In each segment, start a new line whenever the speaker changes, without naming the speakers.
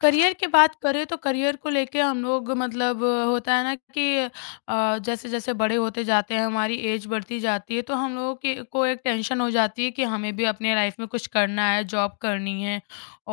Career की बात करें तो करियर को लेके हम लोग मतलब होता है ना कि जैसे-जैसे बड़े होते जाते हैं, हमारी एज बढ़ती जाती है, तो हम लोगों के को एक टेंशन हो जाती है कि हमें भी अपने लाइफ में कुछ करना है, जॉब करनी है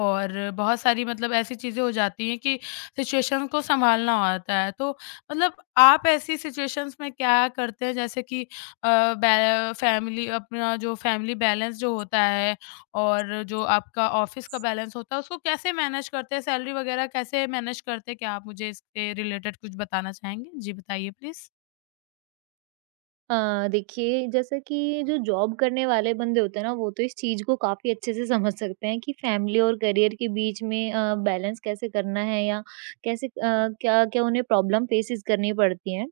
और बहुत सारी मतलब ऐसी चीज़ें हो जाती हैं कि सिचुएशन को सँभालना होता है। तो मतलब आप ऐसी सिचुएशंस में क्या करते हैं जैसे कि अ, बै फैमिली अपना जो फैमिली बैलेंस जो होता है और जो आपका ऑफ़िस का बैलेंस होता है, उसको कैसे मैनेज करते हैं? सैलरी वगैरह कैसे मैनेज करते हैं? क्या आप मुझे इसके रिलेटेड कुछ बताना चाहेंगे? जी, बताइए प्लीज़।
देखिए जैसे कि जो जॉब करने वाले बंदे होते हैं ना वो तो इस चीज़ को काफ़ी अच्छे से समझ सकते हैं कि फैमिली और करियर के बीच में बैलेंस कैसे करना है या कैसे क्या क्या उन्हें प्रॉब्लम फेसेस करनी पड़ती हैं।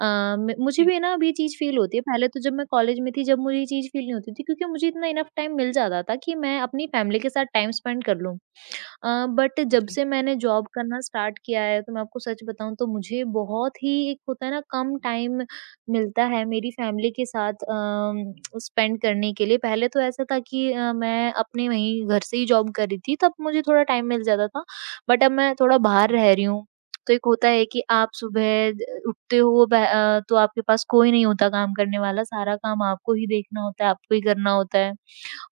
अ, म मुझे
जी,
भी है ना अभी ये चीज़ फ़ील होती है। पहले तो जब मैं कॉलेज में थी जब मुझे ये चीज़ फ़ील नहीं होती थी, क्योंकि मुझे इतना इनफ टाइम मिल जाता था कि मैं अपनी फैमिली के साथ टाइम स्पेंड कर लूँ। बट जब
जी,
से मैंने जॉब करना स्टार्ट किया है तो मैं आपको सच बताऊँ तो मुझे बहुत ही एक होता है ना कम टाइम मिलता है मेरी फैमिली के साथ स्पेंड करने के लिए। पहले तो ऐसा था कि मैं अपने वहीं घर से ही जॉब कर रही थी, तब मुझे थोड़ा टाइम मिल जाता था। बट अब मैं थोड़ा बाहर
जी,
रह रही हूँ, तो एक होता है कि आप सुबह ज उठते हो तो आपके पास कोई नहीं होता काम करने वाला, सारा काम आपको ही देखना होता है, आपको ही करना होता है।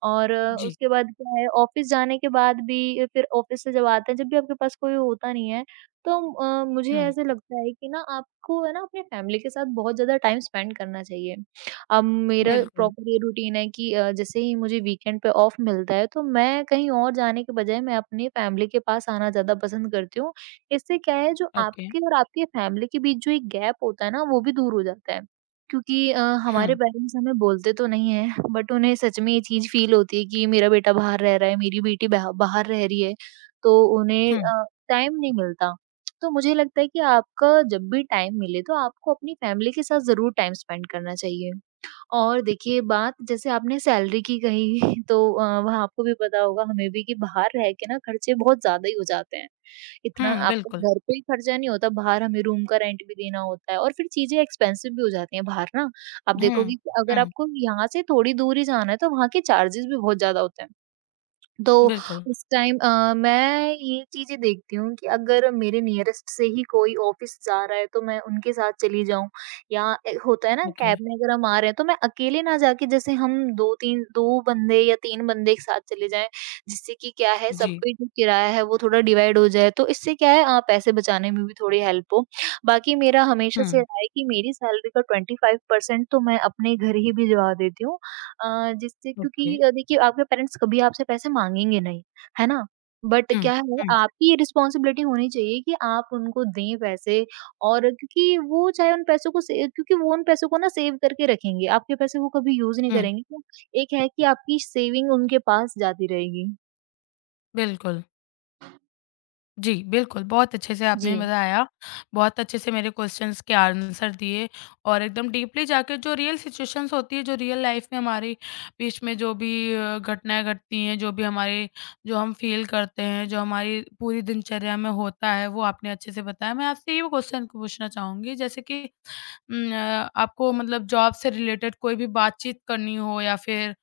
और
जी।
उसके बाद क्या है, ऑफ़िस जाने के बाद भी फिर ऑफ़िस से जब आते हैं जब भी आपके पास कोई होता नहीं है, तो मुझे
हुँ,
ऐसे लगता है कि ना आपको है ना अपनी फैमिली के साथ बहुत ज़्यादा टाइम स्पेंड करना चाहिए। अब मेरा
बिल्कुल,
प्रॉपर ये रूटीन है कि जैसे ही मुझे वीकेंड पे ऑफ मिलता है तो मैं कहीं और जाने के बजाय मैं अपनी फैमिली के पास आना ज़्यादा पसंद करती हूँ। इससे क्या है जो
ओके।
आपके और आपकी फैमिली के बीच जो एक गैप होता है ना वो भी दूर हो जाता है। क्योंकि हमारे
हुँ,
पेरेंट्स हमें बोलते तो नहीं है बट उन्हें सच में ये चीज़ फ़ील होती है कि मेरा बेटा बाहर रह रहा है, मेरी बेटी बाहर रह रही है, तो उन्हें
हुँ,
टाइम नहीं मिलता। तो मुझे लगता है कि आपका जब भी टाइम मिले तो आपको अपनी फैमिली के साथ ज़रूर टाइम स्पेंड करना चाहिए। और देखिए बात जैसे आपने सैलरी की कही तो वहाँ आपको भी पता होगा हमें भी कि बाहर रह के ना खर्चे बहुत ज़्यादा ही हो जाते हैं। इतना
हुँ,
आपको
बिल्कुल।
घर पे ही खर्चा नहीं होता, बाहर हमें रूम का रेंट भी देना होता है और फिर चीज़ें एक्सपेंसिव भी हो जाती हैं बाहर ना। आप
हुँ,
देखोगे कि अगर
हुँ,
आपको यहाँ से थोड़ी दूर ही जाना है तो वहाँ के चार्जेज़ भी बहुत ज़्यादा होते हैं। तो
बिल्कुल,
उस टाइम मैं ये चीज़ें देखती हूँ कि अगर मेरे नियरेस्ट से ही कोई ऑफ़िस जा रहा है तो मैं उनके साथ चली जाऊँ या होता है ना
ओके,
कैब में अगर हम आ रहे हैं तो मैं अकेले ना जाके जैसे हम 2-3 2 बंदे या 3 बंदे एक साथ चले जाएँ, जिससे कि क्या है
जी।
सबका जो किराया है वो थोड़ा डिवाइड हो जाए, तो इससे क्या है पैसे बचाने में भी थोड़ी हेल्प हो। बाकी मेरा हमेशा से
हुँ,
रहा है कि मेरी सैलरी का 25% तो मैं अपने घर ही भिजवा देती हूँ, अ, जिससे
ओके।
क्योंकि देखिए आपके पेरेंट्स कभी आपसे पैसे माँगेंगे नहीं, है ना? बट
हुँ,
क्या है
हुँ,
आपकी ये रिस्पॉन्सिबिलिटी होनी चाहिए कि आप उनको दें पैसे, और क्योंकि वो चाहे उन पैसों को से क्योंकि वो उन पैसों को ना सेव करके रखेंगे, आपके पैसे वो कभी यूज़ नहीं
हुँ,
करेंगे, तो एक है कि आपकी सेविंग उनके पास जाती रहेगी।
बिल्कुल। जी, बिल्कुल, बहुत अच्छे से आपने
जी।
बताया, बहुत अच्छे से मेरे क्वेश्चन्स के आंसर दिए और एकदम डीपली जाके जो रियल सिचुएशंस होती है, जो रियल लाइफ़ में हमारे बीच में जो भी घटनाएँ घटती हैं, जो भी हमारे जो हम फ़ील करते हैं, जो हमारी पूरी दिनचर्या में होता है, वो आपने अच्छे से बताया। मैं आपसे ये क्वेश्चन पूछना चाहूँगी जैसे कि आपको मतलब जॉब से रिलेटेड कोई भी बातचीत करनी हो या फिर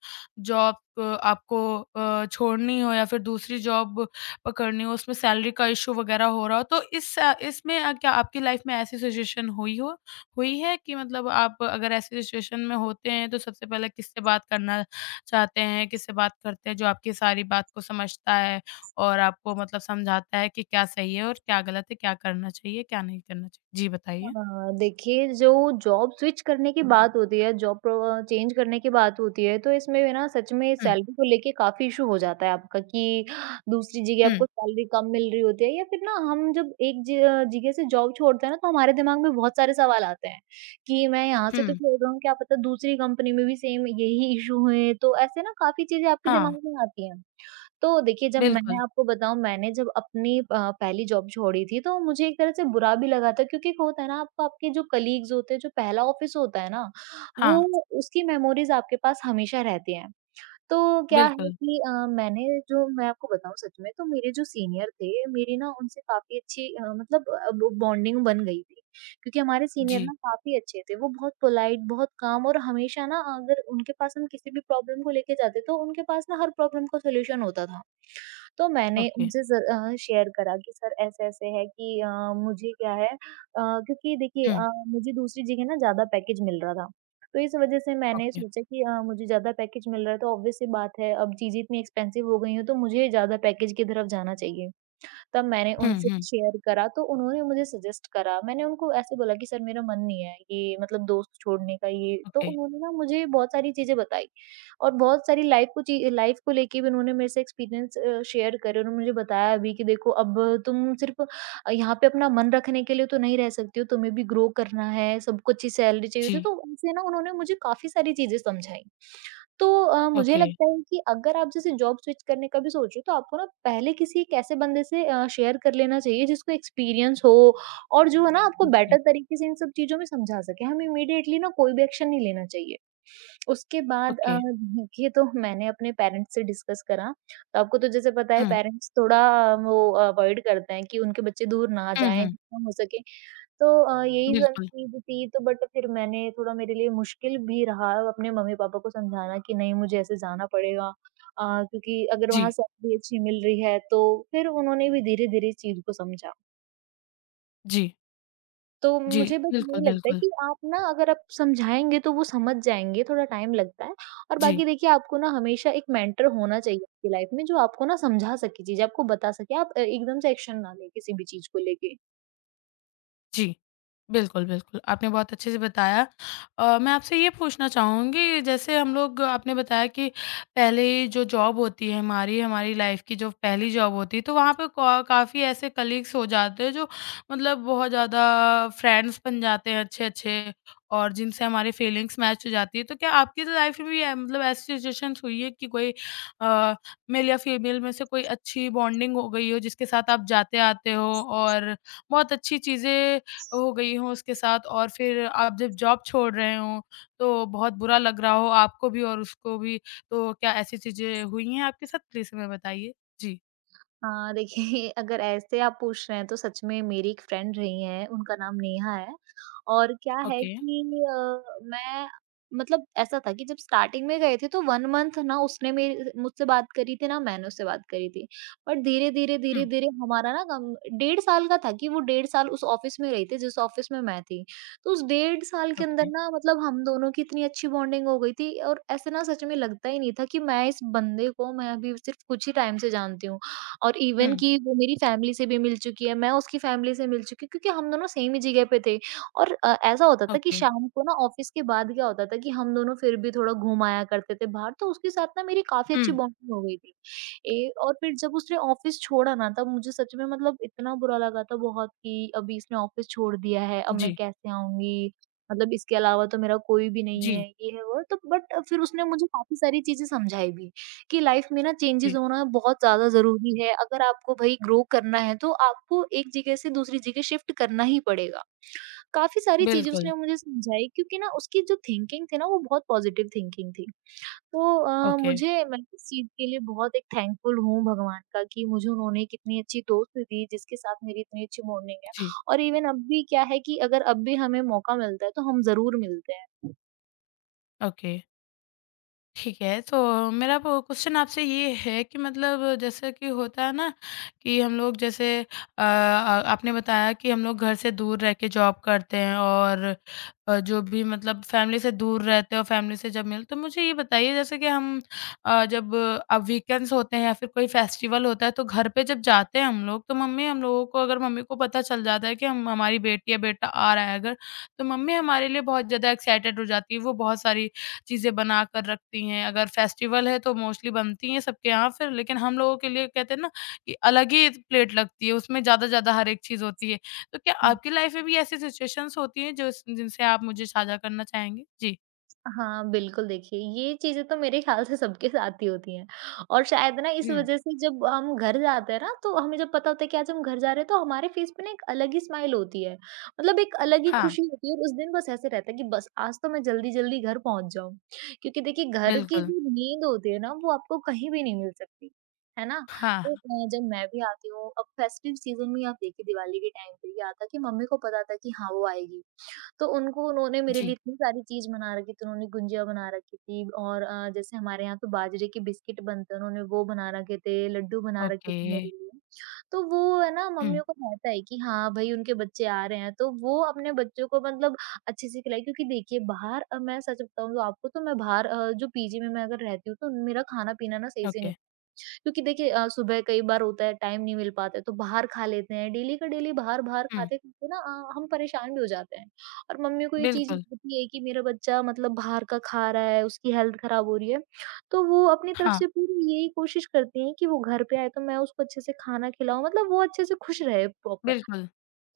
जॉब आपको छोड़नी हो या फिर दूसरी जॉब पकड़नी हो, उसमें सैलरी का इश्यू वगैरह हो रहा हो, तो इसमें क्या आपकी लाइफ में ऐसी सिचुएशन हुई है कि मतलब आप अगर ऐसी सिचुएशन में होते हैं, तो सबसे पहले किससे बात करना चाहते हैं? किससे बात करते हैं, जो आपकी सारी बात को समझता है और आपको मतलब समझाता है कि क्या सही है और क्या गलत है, क्या करना चाहिए, क्या नहीं करना चाहिए? जी, बताइए।
हाँ, देखिए जो जॉब स्विच करने की बात होती है, जॉब प्रो चेंज करने की बात होती है, तो इसमें भी ना सच में
हुँ,
सैलरी को लेके काफ़ी इश्यू हो जाता है आपका, कि दूसरी जगह
हुँ।
आपको सैलरी कम मिल रही होती है या फिर ना हम जब एक ज जगह से जॉब छोड़ते हैं ना, तो हमारे दिमाग में बहुत सारे सवाल आते हैं कि मैं यहाँ से तो
हुँ,
छोड़ रहा हूँ, क्या पता दूसरी कंपनी में भी सेम यही इश्यू है, तो ऐसे ना काफ़ी चीज़ें आपके
हाँ,
दिमाग में आती हैं। तो देखिए, जब मैं
बिल्कुल।
आपको बताऊँ मैंने जब अपनी पहली जॉब छोड़ी थी तो मुझे एक तरह से बुरा भी लगा था, क्योंकि एक होता है ना आपको आपके जो कलीग्स होते हैं, जो पहला ऑफ़िस होता है ना,
हाँ,
वो उसकी मेमोरीज़ आपके पास हमेशा रहती हैं। तो क्या है
बिल्कुल।
कि मैंने जो मैं आपको बताऊँ सच में तो मेरे जो सीनियर थे, मेरी ना उनसे काफ़ी अच्छी मतलब अ, ब बॉन्डिंग बन गई थी। क्योंकि हमारे सीनियर
जी,
ना काफ़ी अच्छे थे, वो बहुत पोलाइट, बहुत काम, और हमेशा ना अगर उनके पास हम किसी भी प्रॉब्लम को लेके जाते तो उनके पास ना हर प्रॉब्लम का सॉल्यूशन होता था। तो मैंने
ओके।
उनसे शेयर करा कि सर ऐसे-ऐसे है कि मुझे क्या है क्योंकि देखिए
हुँ,
मुझे दूसरी जगह ना ज़्यादा पैकेज मिल रहा था। तो इस वजह से मैंने
ओके।
सोचा कि मुझे ज़्यादा पैकेज मिल रहा है तो ऑब्वियस सी बात है अब चीज़ें इतनी एक्सपेंसिव हो गई हैं तो मुझे ज़्यादा पैकेज की तरफ जाना चाहिए। तब मैंने
हुँ,
उनसे
हुँ,
शेयर करा तो उन्होंने मुझे सजेस्ट करा। मैंने उनको ऐसे बोला कि सर मेरा मन नहीं है ये मतलब दोस्त छोड़ने का ये, तो
ओके।
उन्होंने ना मुझे बहुत सारी चीज़ें बताई और बहुत सारी लाइफ़ को ची लाइफ़ को लेके भी उन्होंने मेरे से एक्सपीरियंस शेयर करे। उन्होंने मुझे बताया भी कि देखो अब तुम सिर्फ़ यहाँ पे अपना मन रखने के लिए तो नहीं रह सकती हो, तुम्हें भी ग्रो करना है, सबको अच्छी सैलरी चाहिए होती है,
जी,
तो उनसे ना उन्होंने मुझे काफ़ी सारी चीज़ें समझाई। तो मुझे
ओके।
लगता है कि अगर आप जैसे जॉब स्विच करने का भी सोचो तो आपको ना पहले किसी एक ऐसे बंदे से शेयर कर लेना चाहिए जिसको एक्सपीरियंस हो और जो है ना आपको
जी,
बेटर तरीके से इन सब चीज़ों में समझा सके। हमें इमीडिएटली ना कोई भी एक्शन नहीं लेना चाहिए। उसके बाद
ओके।
ये तो मैंने अपने पेरेंट्स से डिस्कस करा। तो आपको तो जैसे पता है
हुँ,
पेरेंट्स थोड़ा वो अवॉइड करते हैं कि उनके बच्चे दूर ना
हुँ,
जाएँ,
हुँ,
जितना हो सके, तो यही
बिल्कुल।
संग थी तो बट फिर मैंने थोड़ा मेरे लिए मुश्किल भी रहा अपने मम्मी-पापा को समझाना कि नहीं मुझे ऐसे जाना पड़ेगा, अ, क्योंकि अगर वहाँ
जी,
सैलरी अच्छी मिल रही है तो फिर उन्होंने भी धीरे-धीरे इस चीज़ को समझा।
जी,
तो
जी,
मुझे बस
बिल्कुल,
यही लगता है
बिल्कुल।
कि आप ना अगर आप समझाएँगे तो वो समझ जाएँगे, थोड़ा टाइम लगता है। और बाकी
जी,
देखिए आपको ना हमेशा एक मेंटर होना चाहिए आपकी लाइफ में जो आपको ना समझा सके चीज़ें, आपको बता सके। आप एकदम से एक्शन ना लें किसी भी चीज़ को लेके।
जी। बिल्कुल, बिल्कुल, आपने बहुत अच्छे से बताया। मैं आपसे ये पूछना चाहूँगी जैसे हम लोग आपने बताया कि पहले जो जॉब होती है हमारी, हमारी लाइफ़ की जो पहली जॉब होती है तो वहाँ पे का काफ़ी ऐसे कलीग्स हो जाते हैं जो मतलब बहुत ज़्यादा फ्रेंड्स बन जाते हैं अच्छे-अच्छे और जिनसे हमारी फीलिंग्स मैच हो जाती है। तो क्या आपकी लाइफ़ में भी ए मतलब ऐसी सिचुएशंस हुई है कि कोई अ, मेल या फीमेल में से कोई अच्छी बॉन्डिंग हो गई हो जिसके साथ आप जाते-आते हो और बहुत अच्छी चीज़ें हो गई हों उसके साथ और फिर आप जब जॉब छोड़ रहे हों, तो बहुत बुरा लग रहा हो आपको भी और उसको भी। तो क्या ऐसी चीज़ें हुई हैं आपके साथ? प्लीज़ हमें बताइए। जी,
हाँ, देखिए अगर ऐसे आप पूछ रहे हैं तो सच में मेरी एक फ्रेंड रही हैं, उनका नाम नेहा है। और क्या है
ओके।
कि अ, मैं मतलब ऐसा था कि जब स्टार्टिंग में गए थे तो 1 मंथ ना उसने मेरे मुझसे बात करी थी ना मैंने उससे बात करी थी। बट धीरे-धीरे,
हुँ,
धीरे-धीरे हमारा ना कम 1.5 साल का था कि वो 1.5 साल उस ऑफ़िस में रही थी जिस ऑफ़िस में मैं थी। तो उस 1.5 साल के अंदर
ओके।
ना मतलब हम दोनों की इतनी अच्छी बॉन्डिंग हो गई थी और ऐसे ना सच में लगता ही नहीं था कि मैं इस बंदे को मैं अभी सिर्फ़ कुछ ही टाइम से जानती हूँ। और इवन
हुँ,
कि वो मेरी फैमिली से भी मिल चुकी है, मैं उसकी फैमिली से मिल चुकी हूँ, क्योंकि हम दोनों सेम ही जगह पे थे और ऐसा होता था कि
ओके।
शाम को ना ऑफ़िस के बाद क्या होता था कि हम दोनों फिर भी थोड़ा घूम आया करते थे बाहर, तो उसके साथ ना मेरी काफ़ी
हुँ,
अच्छी बॉन्डिंग हो गई थी। ए और फिर जब उसने ऑफ़िस छोड़ा ना तब मुझे सच में मतलब इतना बुरा लगा था बहुत कि अभी इसने ऑफ़िस छोड़ दिया है, अब मैं
जी,
कैसे आऊँगी? मतलब इसके अलावा तो मेरा कोई भी नहीं
जी,
है, ये है वो है, तो बट फिर उसने मुझे काफ़ी सारी चीज़ें समझाई भी। की लाइफ में ना चेंजेस
जी।
होना बहुत ज़्यादा ज़रूरी है। अगर आपको भई ग्रो करना है, तो आपको एक जगह से दूसरी जगह शिफ्ट करना ही पड़ेगा। काफ़ी सारी चीज़ें
बिल्कुल,
उसने मुझे समझाई, क्योंकि ना उसकी जो थिंकिंग थी ना, वो बहुत पॉजिटिव थिंकिंग थी। तो
ओके।
मुझे मैं इस चीज़ के लिए बहुत एक थैंकफुल हूँ भगवान का, कि मुझे उन्होंने कितनी अच्छी दोस्त दी जिसके साथ मेरी इतनी अच्छी बॉन्डिंग है।
जी,
और इवन अब भी क्या है कि अगर अब भी हमें मौका मिलता है, तो हम ज़रूर मिलते
ओके। ठीक है, तो मेरा वो क्वेश्चन आपसे ये है कि मतलब जैसे कि होता है ना कि हम लोग जैसे आपने बताया कि हम लोग घर से दूर रह के जॉब करते हैं और जो भी मतलब फैमिली से दूर रहते हैं और फैमिली से जब मिल तो मुझे ये बताइए जैसे कि हम अ, जब अब वीकेंड्स होते हैं या फिर कोई फेस्टिवल होता है तो घर पे जब जाते हैं हम लोग तो मम्मी हम लोगों को अगर मम्मी को पता चल जाता है कि हम हमारी बेटी या बेटा आ रहा है अगर, तो मम्मी हमारे लिए बहुत ज़्यादा एक्साइटेड हो जाती है। वो बहुत सारी चीज़ें बनाकर रखती हैं। अगर फेस्टिवल है तो मोस्टली बनती हैं सबके यहाँ फिर लेकिन हम लोगों के लिए कहते हैं ना कि अलग ही प्लेट लगती है, उसमें ज़्यादा-ज़्यादा हर एक चीज़ होती है। तो क्या
हैं।
आपकी लाइफ़ में भी ऐसी सिचुएशंस होती हैं जो जिनसे आप मुझे साझा करना चाहेंगे? जी।
हाँ, बिल्कुल, देखिए, ये चीज़ें तो मेरे ख़्याल से सबके साथ ही होती हैं, और शायद ना इस
हुँ।
वज़ह से जब हम घर जाते हैं ना, तो हमें जब पता होता है कि आज हम घर जा रहे हैं, तो हमारे फ़ेस पे ना एक अलग ही स्माइल होती है। मतलब एक अलग ही
हाँ,
खुशी होती है, और उस दिन बस ऐसे रहता है कि बस आज तो मैं जल्दी-जल्दी घर पहुँच जाऊँ। क्योंकि देखिए घर की
बिल्कुल।
जो नींद होती है ना, वो आपको कहीं भी नहीं मिल सकती, है ना?
हाँ,
तो जब मैं भी आती हूँ, अब फेस्टिव सीज़न में आप देखिए दिवाली के टाइम पे ये आता है कि मम्मी को पता था कि हाँ, वो आएगी। तो उनको उन्होंने मेरे लिए
जी।
इतनी सारी चीज़ बना रखी थी, उन्होंने गुंजिया बना रखी थी और जैसे हमारे यहाँ तो बाजरे के बिस्किट बनते हैं, उन्होंने वो बना रखे थे, लड्डू बना रखे
ओके।
थे मेरे लिए। तो वो है ना,
हुँ,
मम्मियों को रहता है कि हाँ, भई उनके बच्चे आ रहे हैं, तो वो अपने बच्चों को मतलब अच्छे से खिलाएँ, क्योंकि देखिए बाहर मैं सच बताऊँ तो आपको, तो मैं बाहर जो पीजी में मैं अगर रहती हूँ, तो मेरा खाना-पीना ना सही से
ओके।
नहीं। क्योंकि देखिए सुबह कई बार होता है टाइम नहीं मिल पाता है, तो बाहर खा लेते हैं, डेली का डेली बाहर बाहर
हुँ,
खाते खाते ना हम परेशान भी हो जाते हैं, और मम्मी को ये चीज
बिल्कुल।
होती है कि मेरा बच्चा मतलब बाहर का खा रहा है, उसकी हेल्थ खराब हो रही है। तो वो अपनी तरफ
हाँ,
से पूरी यही कोशिश करती हैं कि वो घर पे आए, तो मैं उसको अच्छे से खाना खिलाऊं, मतलब वो अच्छे से खुश रहे प्रॉपर।
बिल्कुल।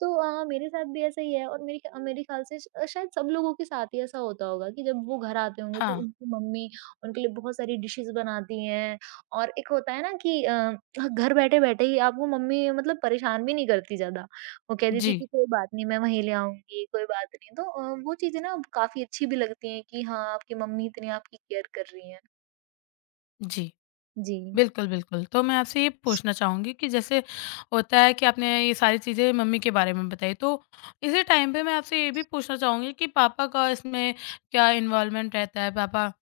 तो मेरे साथ भी ऐसा ही है और मेरे ख्याल से शायद सब लोगों के साथ ही ऐसा होता होगा कि जब वो घर आते होंगे, तो
हाँ,
उनकी मम्मी उनके लिए बहुत सारी डिशेज़ बनाती हैं। और एक होता है ना कि घर बैठे-बैठे ही आपको मम्मी मतलब परेशान भी नहीं करती ज़्यादा। वो कह देती कि
जी,
कोई बात नहीं, मैं वहीं ले आऊँगी, कोई बात नहीं। तो वो चीज़ें ना काफ़ी अच्छी भी लगती हैं कि हाँ, आपकी मम्मी इतनी आपकी केयर कर रही हैं।
जी।
जी।
बिल्कुल, बिल्कुल। तो मैं आपसे ये पूछना चाहूँगी कि जैसे होता है कि आपने ये सारी चीज़ें मम्मी के बारे में बताई, तो इसी टाइम पे मैं आपसे ये भी पूछना चाहूँगी कि पापा का इसमें क्या इन्वॉल्वमेंट रहता है? पापा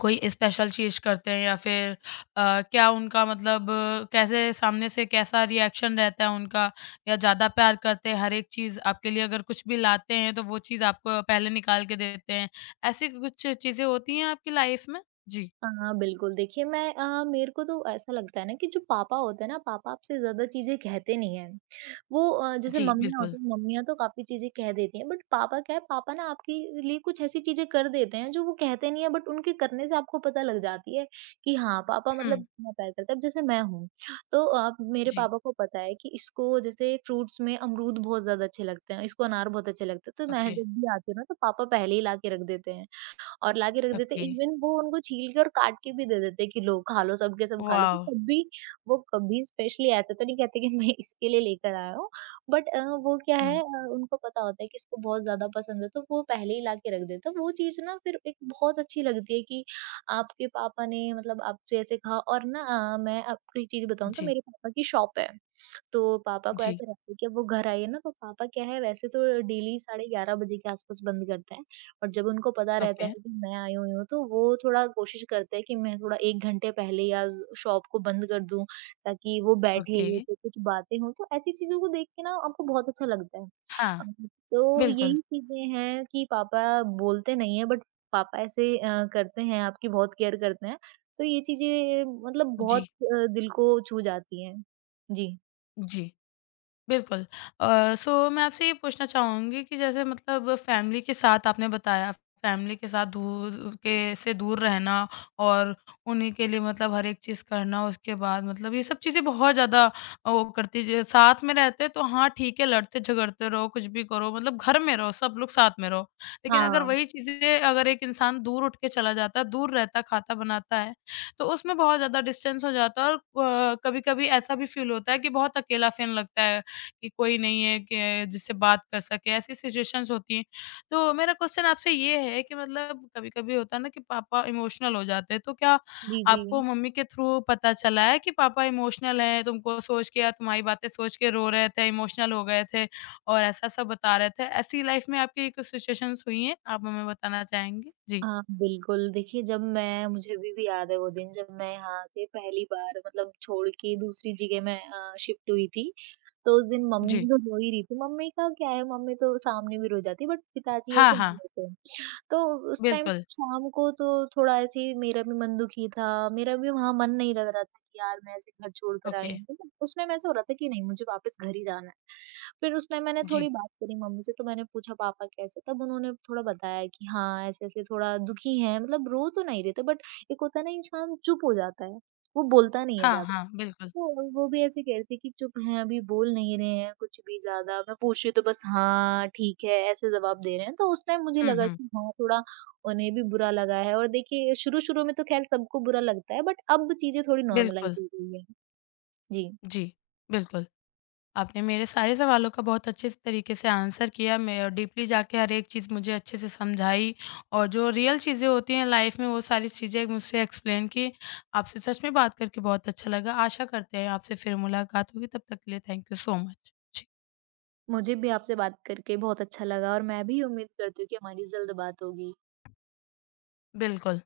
कोई स्पेशल चीज़ करते हैं या फिर क्या उनका मतलब कैसे सामने से कैसा रिएक्शन रहता है उनका? या ज़्यादा प्यार करते हैं, हर एक चीज़ आपके लिए अगर कुछ भी लाते हैं, तो वो चीज़ आपको पहले निकाल के देते हैं? ऐसी कुछ चीज़ें होती हैं आपकी लाइफ़ में? जी।
हाँ, बिल्कुल, देखिए, मेरे को तो ऐसा लगता है ना कि जो पापा होते हैं ना, पापा आपसे ज़्यादा चीज़ें कहते नहीं हैं। वो जैसे
जी,
मम्मियाँ
बिल्कुल।
होती हैं, मम्मियाँ तो काफ़ी चीज़ें कह देती हैं, बट पापा क्या है, पापा ना आपके लिए कुछ ऐसी चीज़ें कर देते हैं जो वो कहते नहीं है, बट उनके करने से आपको पता लग जाती है कि हाँ, पापा मतलब
हुँ,
कितना प्यार करते हैं। अब जैसे मैं हूँ, तो मेरे
जी।
पापा को पता है कि इसको जैसे फ्रूट्स में अमरूद बहुत ज़्यादा अच्छे लगते हैं, इसको अनार बहुत अच्छे लगते हैं, तो मैं
ओके,
जब भी आती हूँ ना, तो पापा पहले ही ला के रख देते हैं। और लाके रख देते,
ओके,
इवन वो उनको छील के और काट के भी दे देते कि लो खा लो, सब के सब खा लो।
वॉव!
वो कभी स्पेशली ऐसा तो नहीं कहते कि मैं इसके लिए लेकर आया हूँ, बट वो क्या है,
हुँ,
उनको पता होता है कि इसको बहुत ज्यादा पसंद है, तो वो पहले ही लाके रख देते वो चीज ना। फिर एक बहुत अच्छी लगती है कि आपके पापा ने मतलब आपसे ऐसे कहा और ना, मैं आपको एक चीज बताऊं, तो
जी,
मेरे पापा की शॉप है। तो पापा को
जी,
ऐसा रहता है कि अब वो घर आए ना, तो पापा क्या है, वैसे तो डेली साढ़े 11 बजे के आस-पास बंद करते हैं, और जब उनको पता रहता
ओके,
है कि मैं आई हुई हूँ, तो वो थोड़ा कोशिश करते हैं कि मैं थोड़ा 1 घंटे पहले या शॉप को बंद कर दूँ, ताकि वो
ओके,
बैठे तो कुछ बातें हों। तो ऐसी चीज़ों को देख के ना आपको बहुत अच्छा लगता है।
हाँ,
अम, तो
बिल्कुल,
यही चीज़ें हैं कि पापा बोलते नहीं हैं, बट पापा ऐसे करते हैं, आपकी बहुत केयर करते हैं। तो ये चीज़ें मतलब बहुत
जी,
दिल को छू जाती हैं। जी।
जी। बिल्कुल। अ, सो मैं आपसे ये पूछना चाहूँगी कि जैसे मतलब फैमिली के साथ आपने बताया, फैमिली के साथ दूर के से दूर रहना और उन्हीं के लिए मतलब हर एक चीज़ करना, उसके बाद मतलब ये सब चीज़ें बहुत ज़्यादा वो करती ज साथ में रहते हैं तो हाँ ठीक है, लड़ते-झगड़ते रहो, कुछ भी करो, मतलब घर में रहो, सब लोग साथ में रहो। लेकिन अगर
हाँ,
वही चीज़ें अगर एक इंसान दूर उठ के चला जाता है, दूर रहता, खाता-बनाता है, तो उसमें बहुत ज़्यादा डिस्टेंस हो जाता है और कभी-कभी ऐसा भी फ़ील होता है कि बहुत अकेलापन लगता है। कि कोई नहीं है कि जिससे बात कर सके, ऐसी सिचुएशंस होती हैं। तो मेरा क्वेश्चन आपसे ये है कि मतलब कभी-कभी होता है ना कि पापा इमोशनल हो जाते हैं, तो क्या
जी,
आपको
जी।
मम्मी के थ्रू पता चला है कि पापा इमोशनल हैं, तुमको सोच के या तुम्हारी बातें सोच के रो रहे थे, इमोशनल हो गए थे और ऐसा-ऐसा बता रहे थे? ऐसी लाइफ में आपकी कुछ सिचुएशंस हुई हैं, आप हमें बताना चाहेंगे? जी।
हाँ, बिल्कुल। देखिए, जब मैं मुझे अभी भी याद है वो दिन जब मैं यहाँ से पहली बार मतलब छोड़ के दूसरी जगह मैं शिफ्ट हुई थी। तो उस दिन मम्मी
जी।
तो रो ही रही थी, मम्मी का क्या है, मम्मी तो सामने भी रो जाती है, बट पिताजी
हाँ,
ऐसे नहीं
हाँ।
होते। तो उस टाइम
बिल्कुल।
शाम को तो थोड़ा ऐसे ही मेरा भी मन दुखी था, मेरा भी वहाँ मन नहीं लग रहा था कि यार मैं ऐसे घर छोड़ कर
ओके।
आई हूँ, मतलब उस टाइम ऐसा हो रहा था कि नहीं, मुझे वापस घर ही जाना है। फिर उस टाइम मैंने
जी।
थोड़ी बात करी मम्मी से, तो मैंने पूछा पापा कैसे? तब उन्होंने थोड़ा बताया कि हाँ, ऐसे-ऐसे थोड़ा दुखी हैं, मतलब रो तो नहीं रहे थे, बट एक होता है ना इंसान चुप हो जाता है, वो बोलता नहीं है
हाँ,
ज़्यादा।
हाँ। बिल्कुल।
तो वो भी ऐसे कह रहे थे कि चुप हैं, अभी बोल नहीं रहे हैं कुछ भी ज़्यादा। मैं पूछ रही हूँ तो बस हाँ, ठीक है, ऐसे जवाब दे रहे हैं। तो उस टाइम मुझे
हुँ,
लगा
हुँ।
कि हाँ, थोड़ा उन्हें भी बुरा लगा है, और देखिए शुरू-शुरू में तो ख़ैर सबको बुरा लगता है, बट अब चीज़ें थोड़ी नॉर्मलाइज़
बिल्कुल।
हो गई हैं। जी,
जी, बिल्कुल। आपने मेरे सारे सवालों का बहुत अच्छे से तरीके से आंसर किया मैं डीपली जाके हर एक चीज़ मुझे अच्छे से समझाई और जो रियल चीज़ें होती हैं लाइफ में वो सारी चीज़ें मुझसे एक्सप्लेन की। आपसे सच में बात करके बहुत अच्छा लगा। आशा करते हैं आपसे फिर मुलाकात होगी। तब तक के लिए थैंक यू सो मच। जी,
मुझे भी आपसे बात करके बहुत अच्छा लगा और मैं भी उम्मीद करती हूँ कि हमारी जल्द बात होगी।
बिल्कुल।